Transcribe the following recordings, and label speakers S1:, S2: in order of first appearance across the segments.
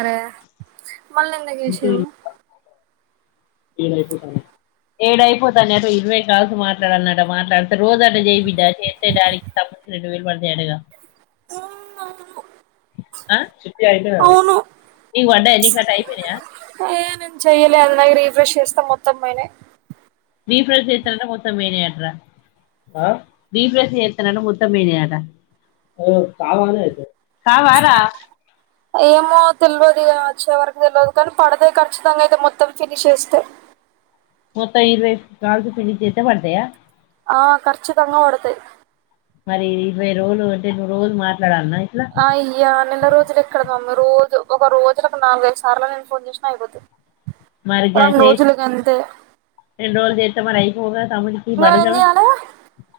S1: అరే మల్లెందుకు చేసిర్రూ?
S2: ఏడ అయిపోతన్నా ఏడైపోతాన్నే అటు ఇరవై కాల్సు మాట్లాడాలన్నట, మాట్లాడితే రోజు అట్ల చెయ్ బిడ్డా చేస్తే డాడీకి త రెండు వేలు పడతయటగా
S1: తున్నా
S2: ఆ నీకు వడ్డయ నీకట అయిపోయినయ?
S1: ఏ నేను చెయ్యలే అది నాకు రీఫ్రెష్ చేస్తే మొత్తం పోయినై
S2: రీఫ్రెష్ చేస్తేనట మొత్తం పోయినయట్రా రిఫ్రెష్ చేస్తే నట మొత్తం పోయినయట. కావారా?
S1: ఏమో తెలియదు గావచ్చు ఎవరకు తెలవదు కానీ పడతయ్ ఖచ్చితంగా అయితే మొత్తం ఫినిష్ చేస్తే.
S2: మొత్తం ఇరవై కాల్స్ ఫినిష్ చేస్తే పడతయా?
S1: ఆ కర్చి తంగ కొడతయ్
S2: మరి ఇరవై రోజలు ఉంటే నువ్వు రోజు మా
S1: ఆ అయ్యా నెల రోజులు ఎక్కడ మమ్మీ రోజు ఒక రోజులకు నాలుగైదు సార్ల నేను ఫోన్ చేసిన నేను అయిపోతయ్.
S2: మరి గా-
S1: రెండు
S2: చేసి
S1: రోజులు గంతే
S2: రెండు రోజులు చేస్తే మరి అయిపోగా తమ్ముడికి
S1: నేను
S2: పడు
S1: ఎన్ని
S2: కదా
S1: చేయాలె,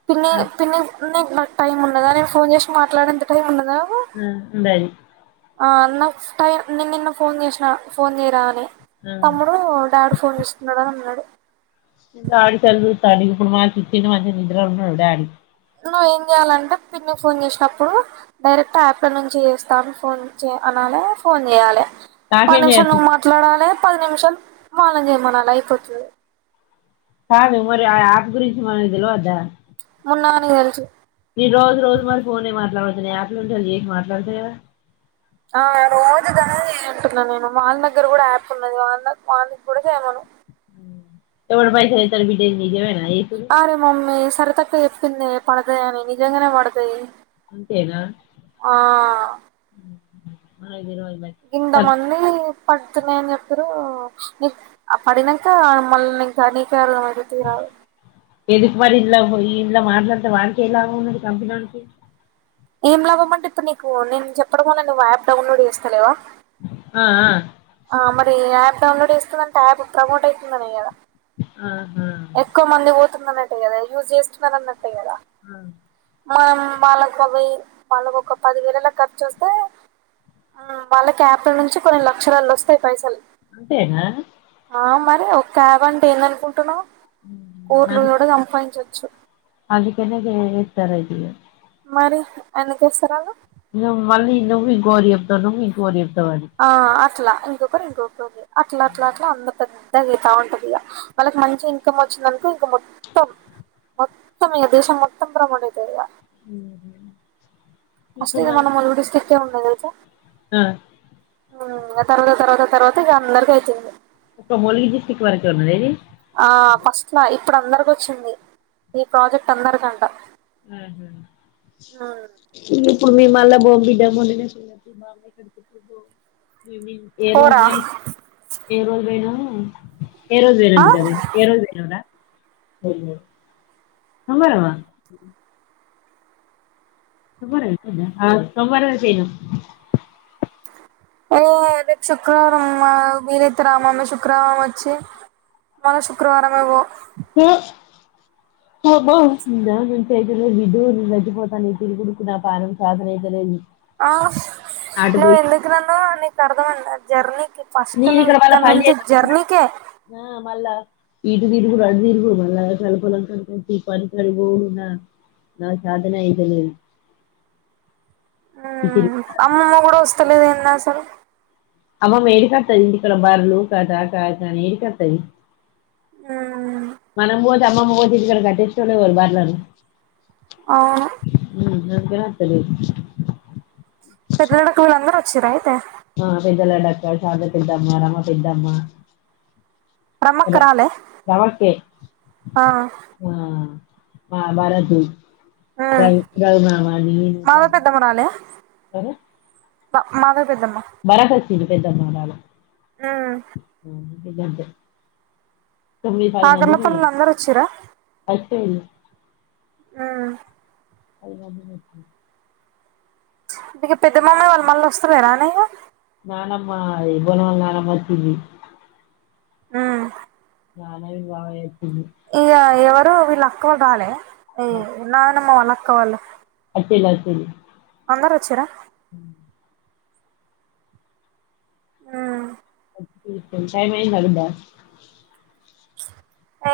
S1: పిన్ని
S2: ఆ,
S1: పిన్ని నిక్ టైం ఉన్నదా నేను ఫోన్ చేసి మాట్లాడే అంత టైం ఉన్నదా?
S2: ఉమ్ ఉండది.
S1: ఆ అన్నకు టైన్ నేను నిన్న ఫోన్ చేసిన, ఫోన్ చేయరా అని తమ్ముడు, డాడి ఫోన్ చేస్తున్నడని అన్నడు.
S2: తడిప్పుడు మాకిచ్చిన మంచిగ నిద్రల ఉన్నడు డాడి
S1: నువ్వ ఏం చేయాలంటే పిన్నికి ఫోన్ జేసేటప్పుడు, డైరెక్ట్ యాప్ల నుంచి చేస్తా నువ్ ఫోన్ లిఫ్ట్ చేయ్ అనాలే ఫోన్ చేయాలే,
S2: నాకేం
S1: పనిమిషాలు
S2: చేయొచ్చు
S1: నువ్వు మాట్లాడాలె పది నిమిషాలు వాళ్లని జైమనాలే అయిపోతుంది.
S2: కాదు మరి ఆ యాప్ గురించి మనకి తెలిలువద్దా?
S1: మున్న గానికి తెలుసు
S2: రోజు మరి యాప్ నుంచేల్లి బిచేసి మాట్లాడుతును కదా
S1: ఆ రోజుదనేది చేయంటున్నా నేను, వాళ్ల దగ్గర కూడా యాప్ ఉన్నది, వాన్ వానికి కూడా చేయమను.
S2: ఎవడి పైసలయితే ఆళ్ల బిడ్డ నిజమేనా? చేసుడు
S1: ఆరే మమ్మీ సరితక్క చెప్పిందే, పడతయని నిజంగానే పడతయి.
S2: అంతేనా
S1: ఆ
S2: నాకు తెలవదు. మరి
S1: ఇంతమంది పడుతున్నాయని చెప్తుర్రు, ఆ పడినంక మళ్ళ నీకు కానీ [unintelligible]
S2: ఎందుకు మరి ఇల్లా ఇంన్ల మాట్లాడితే వాడికేం లాభం ఉన్నది కంపెనోనికి
S1: ఏం లాభం అంటే ఇప్పుడు నీ, నేను చెప్పడం నువ్వు యాప్ డౌన్లోడ్ చేస్తాలేవా?
S2: ఆఆ
S1: ఆ మరి యాప్ డౌన్లోడ్ చేస్తుందంటే యాప్ ప్రమోట్ ఐతుందనే కదా.
S2: ఆహా
S1: ఎక్కువ మంది పోతుందిన్నట్టే కదా, యూజ్ చేస్తున్నారన్నట్టు
S2: అ
S1: మం వాళ్ళకి అవి వాళ్ళకు ఒక పది వేలలకు ఖర్చు వస్తే వాళ్ళ యాప్ల నుంచి కొన్ని లక్షలల్లా ఒస్తయి పైసల్
S2: అంతేనా
S1: ఆ మరి ఒక్క క్యాబ్ అంటే ఏందనుకుంటున్నావ్ కోట్లు
S2: నాకు
S1: కూడా సంపాదించచ్చు.
S2: అందుకనే గా ఏస్తార్ అది
S1: మరి ఎందుకొస్తారాళ్ళు?
S2: నువ్వు మళ్ళీ ఇంతకుముందు ఇంకొకరికీ చెప్తావు నువ్వు ఇంకొకరికీ చెప్
S1: ఆ అట్లా ఇంకొకరు ఇంకొకరు అట్ల అట్ల అట్ల అందరితాకి తగేతా ఉంటంది ఇగ. వాళ్ళకి మంచి ఇన్కమ్ వచ్చిందనుకో, ఇంక మొత్తం. మొత్తం ఇగ దేశం మొత్తం ప్రమోట్ అయితది ఇగ.
S2: మ్ హు
S1: ఫస్ట్ ది మన ములిగి డిస్టిక్ కే ఉన్నది తెలుసా?
S2: మ్
S1: మ్ ఆ తర్వాత తర్వాత తర్వాత ఇగ అందరికి అయితంది
S2: ఇప్పుడ్ ములిగి డిస్టిక్ వరకే ఉన్నదా ఇది?
S1: ఆ ఫస్ట్ లా. ఇప్పుడు అందరికి వచ్చింది. ఈ ప్రాజెక్ట్ అందరికంట.
S2: మ్ హు
S1: ఉమ్,
S2: ఇప్పుడు మీ మళ్ళ బాంబిడెమో నేనేం చూడ్లే [unintelligible] ఈవెనింగ్ ఏ రోజు
S1: పోరా
S2: నే? ఈ రోజె నా ఏ రోజు
S1: ఆ
S2: వేయనంగుండల్ల? ఏ రోజు పోయినవ్ రా? అయ్యో ఉంగారవ్వ ఆ సోమవారమే చేయను
S1: ఏ రేపు శుక్రవారం మా మీరైతే రామను శుక్రవారం వచ్చి మల్ల శుక్రవారమే పో.
S2: ఎ అబ్బా నాకింత అయిత లేదు. బిడ్డ పుడితే సచ్చిపోతా నీ తిరుగుడుకు నా పానం సాధన అయితలేదు.
S1: ఆ నువ్వు ఎందుకునన్నవో నీకు అర్థమైంద జర్నీకి. ఫస్ట్
S2: నీ
S1: నువ్వు
S2: ఇక్కడ మళ్ల
S1: నుంచి
S2: పనిచేస్ [unintelligible]
S1: జర్నీకే
S2: ఆ మళ్ళ ఇటు తిరుగుడు, అటు తిరుగుడు మల్లాసారి పొలం కాడికొచ్చి, పనికాడికి పోవుడు ఇంగా నా చాతనే అయితలేదు. ఈ తిరుగు
S1: ఆ అమ్మమ్మ కూడ వస్తలేద్ ఏందసలు?
S2: అమ్మమ్మ ఏడికత్తది ఇంటికాడ బర్లు, కటా, కాత అని ఏడికత్తది? మనం పోతే, అమ్మమ్మ పోతే, ఇంటికాడ కట్టించినోళ్ ఎవరు బర్లని?
S1: అవును
S2: మ్మ్ అందుకనే అత్తలేదు ఫస్ట్
S1: పెద్దలాడక్కొల్ అందరు వచ్చిరా అయితే?
S2: ఆ పెద్దలాడక్క, శారద పెద్దమ్మ, రమ పెద్దమ్మ, ర
S1: రమ్మక్క రాలే
S2: రమక్కె.
S1: ఆ
S2: ఆ ఆ బారతి దరిత్రది మామ అది ఏం
S1: మాధవ
S2: చేద్దాం! కదా
S1: ప మాదవ పెద్దమ్మ.
S2: తిరు పెద్దమ్మనాల
S1: మ్
S2: మ్ ఇదంతే తొమ్మిది పది మంది
S1: కాకర్ల
S2: పోయినం.
S1: పల్లిలు అందరు వచ్చిర్రా
S2: వచ్చారు
S1: మ్
S2: అది మడత పెట్న
S1: ఇంతకీ పెద్ద మామయ్య వాళ్ళు మళ్ వస్తలేరా నే ఇగ
S2: నానమ్మా ఈ బోనాల నానమ్మ వచ్చింది.
S1: ఆ
S2: నానవి బాగే
S1: ఇగ ఎవరు వీళ్ అక్కువాళ్ళు రాలే? ఈ నానమ్మ వాళ్ళ అక్కవాళ్ళు.
S2: అయిపెయింది. అయిపెయింది.
S1: అందరోచ్చారా? అ
S2: కాయ మయి దా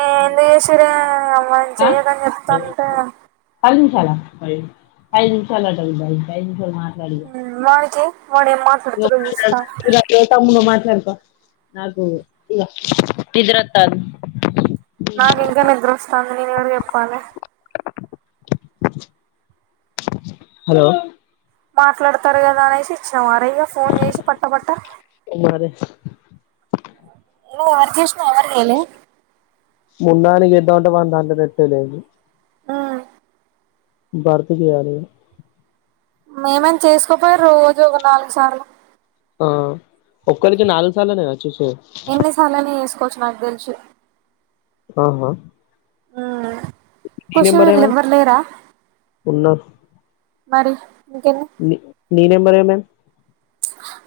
S1: ఎందుకు చేసిరే అమ్మాయిం
S2: ఆ?
S1: చెయ్యదని చెప్తాంటే,
S2: చాల ఐదు నిమిషాలు అట బిడ్డ ఐదు నిమిషాలు మాట్లాడ,
S1: వాడికి వాడు ఏం మాట్లాడుతాడో చూస్తా
S2: [unintelligible] నాకు నిద్రవాతంది.
S1: నాకు ఇంకా నిద్ర వస్తాంది, నేను ఎవరికి చెప్పాలి,
S2: హలో
S1: మాట్లాడతారు కదా అనేసి ఇచేవార ఇక ఫోన్ చేసి పట్ట, పట్ట
S2: మరి
S1: నువ్వు ఎవరికి చేసినవ్ ఎవరికి చెయ్యలే,
S2: మున్నా గానికి చేద్దాం, అంటే వాని దంట్లో నెట్ ఏ లేదు, భారత్ కి చేయాలే,
S1: మీము చేసుకోపోయారు, రోజు ఒక నాలుగు సార్లు,
S2: ఒక్కలికి నాలుగు సార్లనే
S1: ఎన్నిసార్ల అన్న చేస్కోవచ్చు, నాకు తెలిసి
S2: ఆహా నీ
S1: కుషు
S2: నెంబర్ ఏమే
S1: ఎవ్వర్లేరా మరి ఇంకెన్ని
S2: ని నెంబర్ ఏమైంది,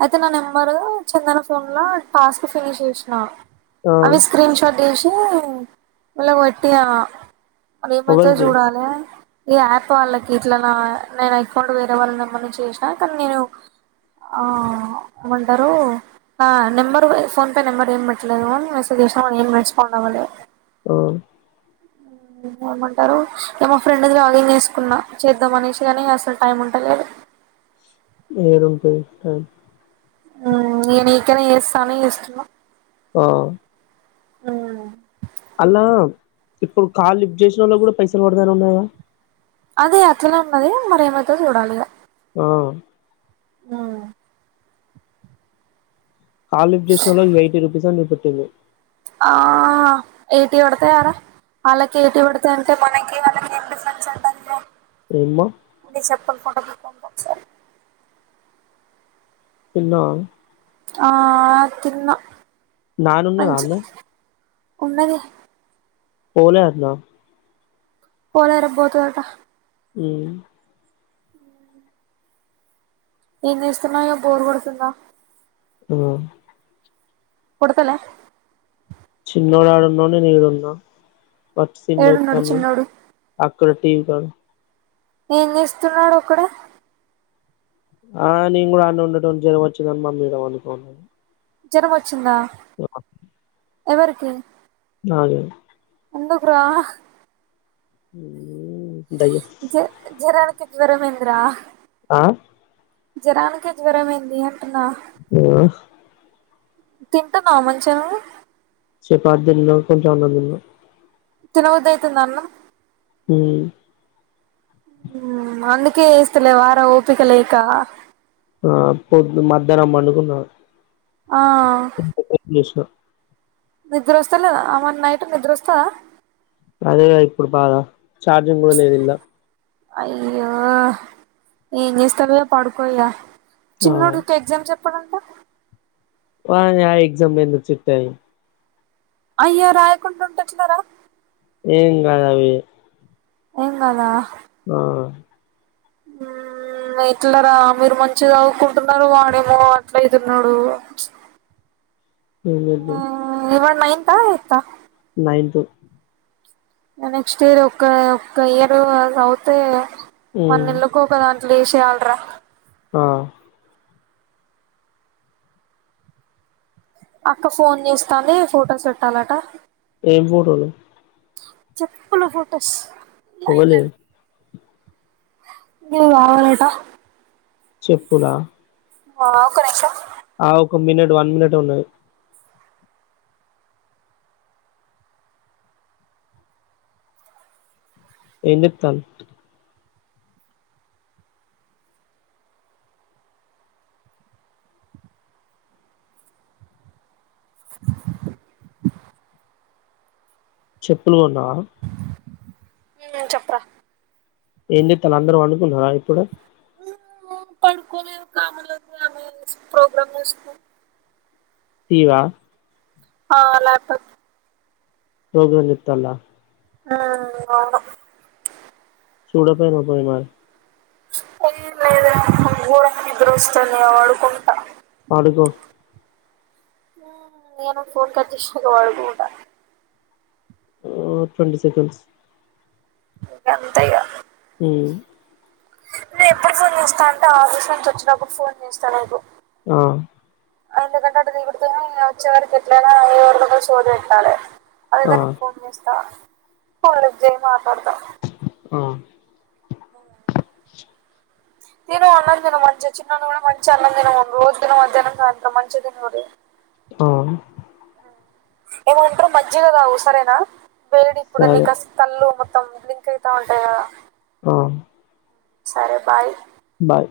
S1: అయితే నా నెంబర్ చందన ఫోన్ లో టాస్క్ ఫినిష్ చేసినా,
S2: ఆ
S1: అవి స్క్రీన్ షాట్ చేసి వాళ్ళకు పేట్టిన, అది ఏమైతదో
S2: ఎవలికి
S1: చూడాలి ఈ యాప్ వాళ్ళకి ఇట్లా నా నేను అకౌంట్ వేరే వాళ్ళని ఏమన్నా చేసా కానీ నేను ఆ ఏమంటారో ఆ నెంబర్ ఫోన్ పే నెంబర్ ఏం పెట్టట్లేదు, మెసేజ్ చేసినాని ఏం రెస్పాండ్ అవ్వాలే,
S2: ఉ
S1: ఏమంటారు ఇ మా ఫ్రెండ్ది లాగిన్ వేసుకున్నా, చేద్దాంమనేసి కాని అసలు టైమ్ ఉంటలేదు,
S2: ఎదుంటే ఏంది
S1: ని కన్నా చేస్తా అన్ని చేస్తున్న
S2: ఆ అల్లా ఇప్పుడు కాల్ లిఫ్ట్ చేసిన వాళ్లకు, కూడా పైసలు పడతయాన్ని ఉన్నాది. గా
S1: అదే అట్లనే ఉన్నది, మరి ఎం ఐతాదో చూడాలి.
S2: ఆ
S1: ఆ
S2: కాల్ లిఫ్ట్ చేసినోళ్లకి ఎయిటీ రూపీస్ అని చూపిస్తుంది.
S1: ఆ ఏయిటీ పడతాయారా, వాళ్ళకి ఏయిటి పడుతయి, అంటే మనకి వాళ్ళకి ఏం డిఫరెంట్ అంట
S2: ఏమ్మా
S1: నీకు చెప్పకుండా మాట్లాడొచ్చా
S2: తిన్నావా
S1: ఆ తిన్న
S2: నాన్ని ఉన్నాదా, అనే
S1: ఉన్నది
S2: పోలే దాటన
S1: పోలే రేపు పోతదట,
S2: ఈ
S1: ఏం చేస్తున్నాయో, బోరు కొడుతుందా
S2: ఉ
S1: కొడుతలే
S2: నువ్వు అడవున్నావు, నీను ఇడా ఉన్న కొత్త సినిమా
S1: ఏడున్నడు
S2: చూస్తానం,
S1: చిన్నోడు
S2: మన టీవీ కాడ
S1: ఏం చేస్తున్నాడు, ఒక్కడే
S2: ఆ నేను కూడా అన్నే ఉండేటొని జ్వరం వచ్చిందని మమ్మీ ఇడా పండుకోమంది
S1: జ్వరం వచ్చిందా
S2: [inaudible]
S1: ఎవరికి
S2: నాకే
S1: ఎందుకు రా
S2: ఉమ్
S1: జే జరానికి జరంమేంద్రా
S2: ఆ
S1: జరానికి జ్వరం ఏంది అని
S2: ఆ
S1: తింటున్నావా మంచిగా నువ్వు
S2: చపాతి తిన్న కొంచెం అన్నం తిన్న
S1: తినబుద్ధి అయితుందా అన్నం
S2: హ్మ్
S1: హ్మ్ అందుకే చేస్తలేవారా ఓపిక లేక
S2: ఆ పొద్ మధ్యాహ్నం పడుకున్నాను
S1: ఆ
S2: చేసిన
S1: నిద్ర వస్తలేదా మరి నైట్ నిద్ర వస్తదా
S2: అదే కదా ఇప్పుడు బాధ ఛార్జింగ్ కూడా లేదు ఇల్లా
S1: అయ్యో ఏం చేస్తాలే పడుకోయిగా
S2: ఆ
S1: చిన్నడుకీ ఎగ్జామ్ చెప్పడంట
S2: వానీ ఆ ఎగ్జామ్ ఎందుకు చూతయి
S1: అయ్యా రాయకుండా ఉండే ఎట్లారా
S2: ఏం కాదు అవి
S1: ఏం కదా
S2: ఆ
S1: ఎట్ల రా మీరు మంచి చదువుకుంటున్నారు వాడేమో అట్లా అతున్నాడు
S2: ఏం చేద్దాం
S1: ఒ వాడు నైన్త్ ఆ ఎయిట్ ఆ
S2: నైన్త్
S1: నెక్స్ట్ ఇయర్ ఒ ఒక్క ఇయర్ అ చదువుతే వాని
S2: ఉమ్
S1: ఎల్లుకోకదాని వేశేయాలి రా
S2: ఆ
S1: అక్క ఫోన్ చేస్తాది ఫొటోస్ పెట్టాలాట
S2: ఏం ఫోటోలు
S1: చెప్పులు ఫోటోస్
S2: ఓవలయి
S1: [unintelligible] కావాలాట
S2: చెప్పులా
S1: ఆ ఒక్క నిమిషం
S2: ఆ ఒక మినిట్ వన్ మినిట్ ఎ ఉన్నది ఏం చేతల్లు చెప్పులు కొన్నావా
S1: ఊ చెప్పరా
S2: ఏం చేతలు అందరూ పండుకున్నారా ఇప్పుడే
S1: పండుకోలేదు [inaudible] ప్రోగ్రామ్ చూస్తున్నాం
S2: టీవా
S1: ఆ లాప్టాప్
S2: ప్రోగ్రామ్ చూత్తల్లా
S1: ఆ [unintelligible]
S2: చూడకపోయినవ్ పోయి మరి
S1: ఏ లేదు రా నాగూడ నిద్దరోస్తుంది ఇగా పడుకుంటా
S2: ఎందుకో
S1: మ్ నేను ఫోన్ కట్ చేసినక పడుకుంటా
S2: ఉ ట్వెంటి సెకండ్స్
S1: అంతే ఇగా నేను ఎప్పుడు ఫోన్ చేస్తా అంటే ఆఫీస్ ఆఫీస్ నుంచి వచ్చినప్పుడు ఫోన్ చేస్తా లెగు
S2: ఆ
S1: ఎందుకంటే అటు తిరుగుడు వచేవరకు ఎట్లగా ఎవరితో ఒకరితో సోది పెట్టాలి అదే
S2: ఆ
S1: గాని ఫోన్ చేస్తావా ఫోన్ లిఫ్ట్ చేయమాకు
S2: ఆ
S1: పోవాలి తిను అన్నంతిను మంచి చినోడ్ని కూడా మంచి అన్నతిమను రోజు మధ్యాహ్నమ్ సాయంత్రం మంచి తిమను
S2: అవును
S1: ఏమంట్ర మజ్జిగ దాగు సరేనా వేడి కుడ
S2: సరే
S1: కల్లు మ మొత్తం లింక్ అయితా ఉంటాయా గదా
S2: ఆ
S1: సరే బాయ్
S2: బాయ్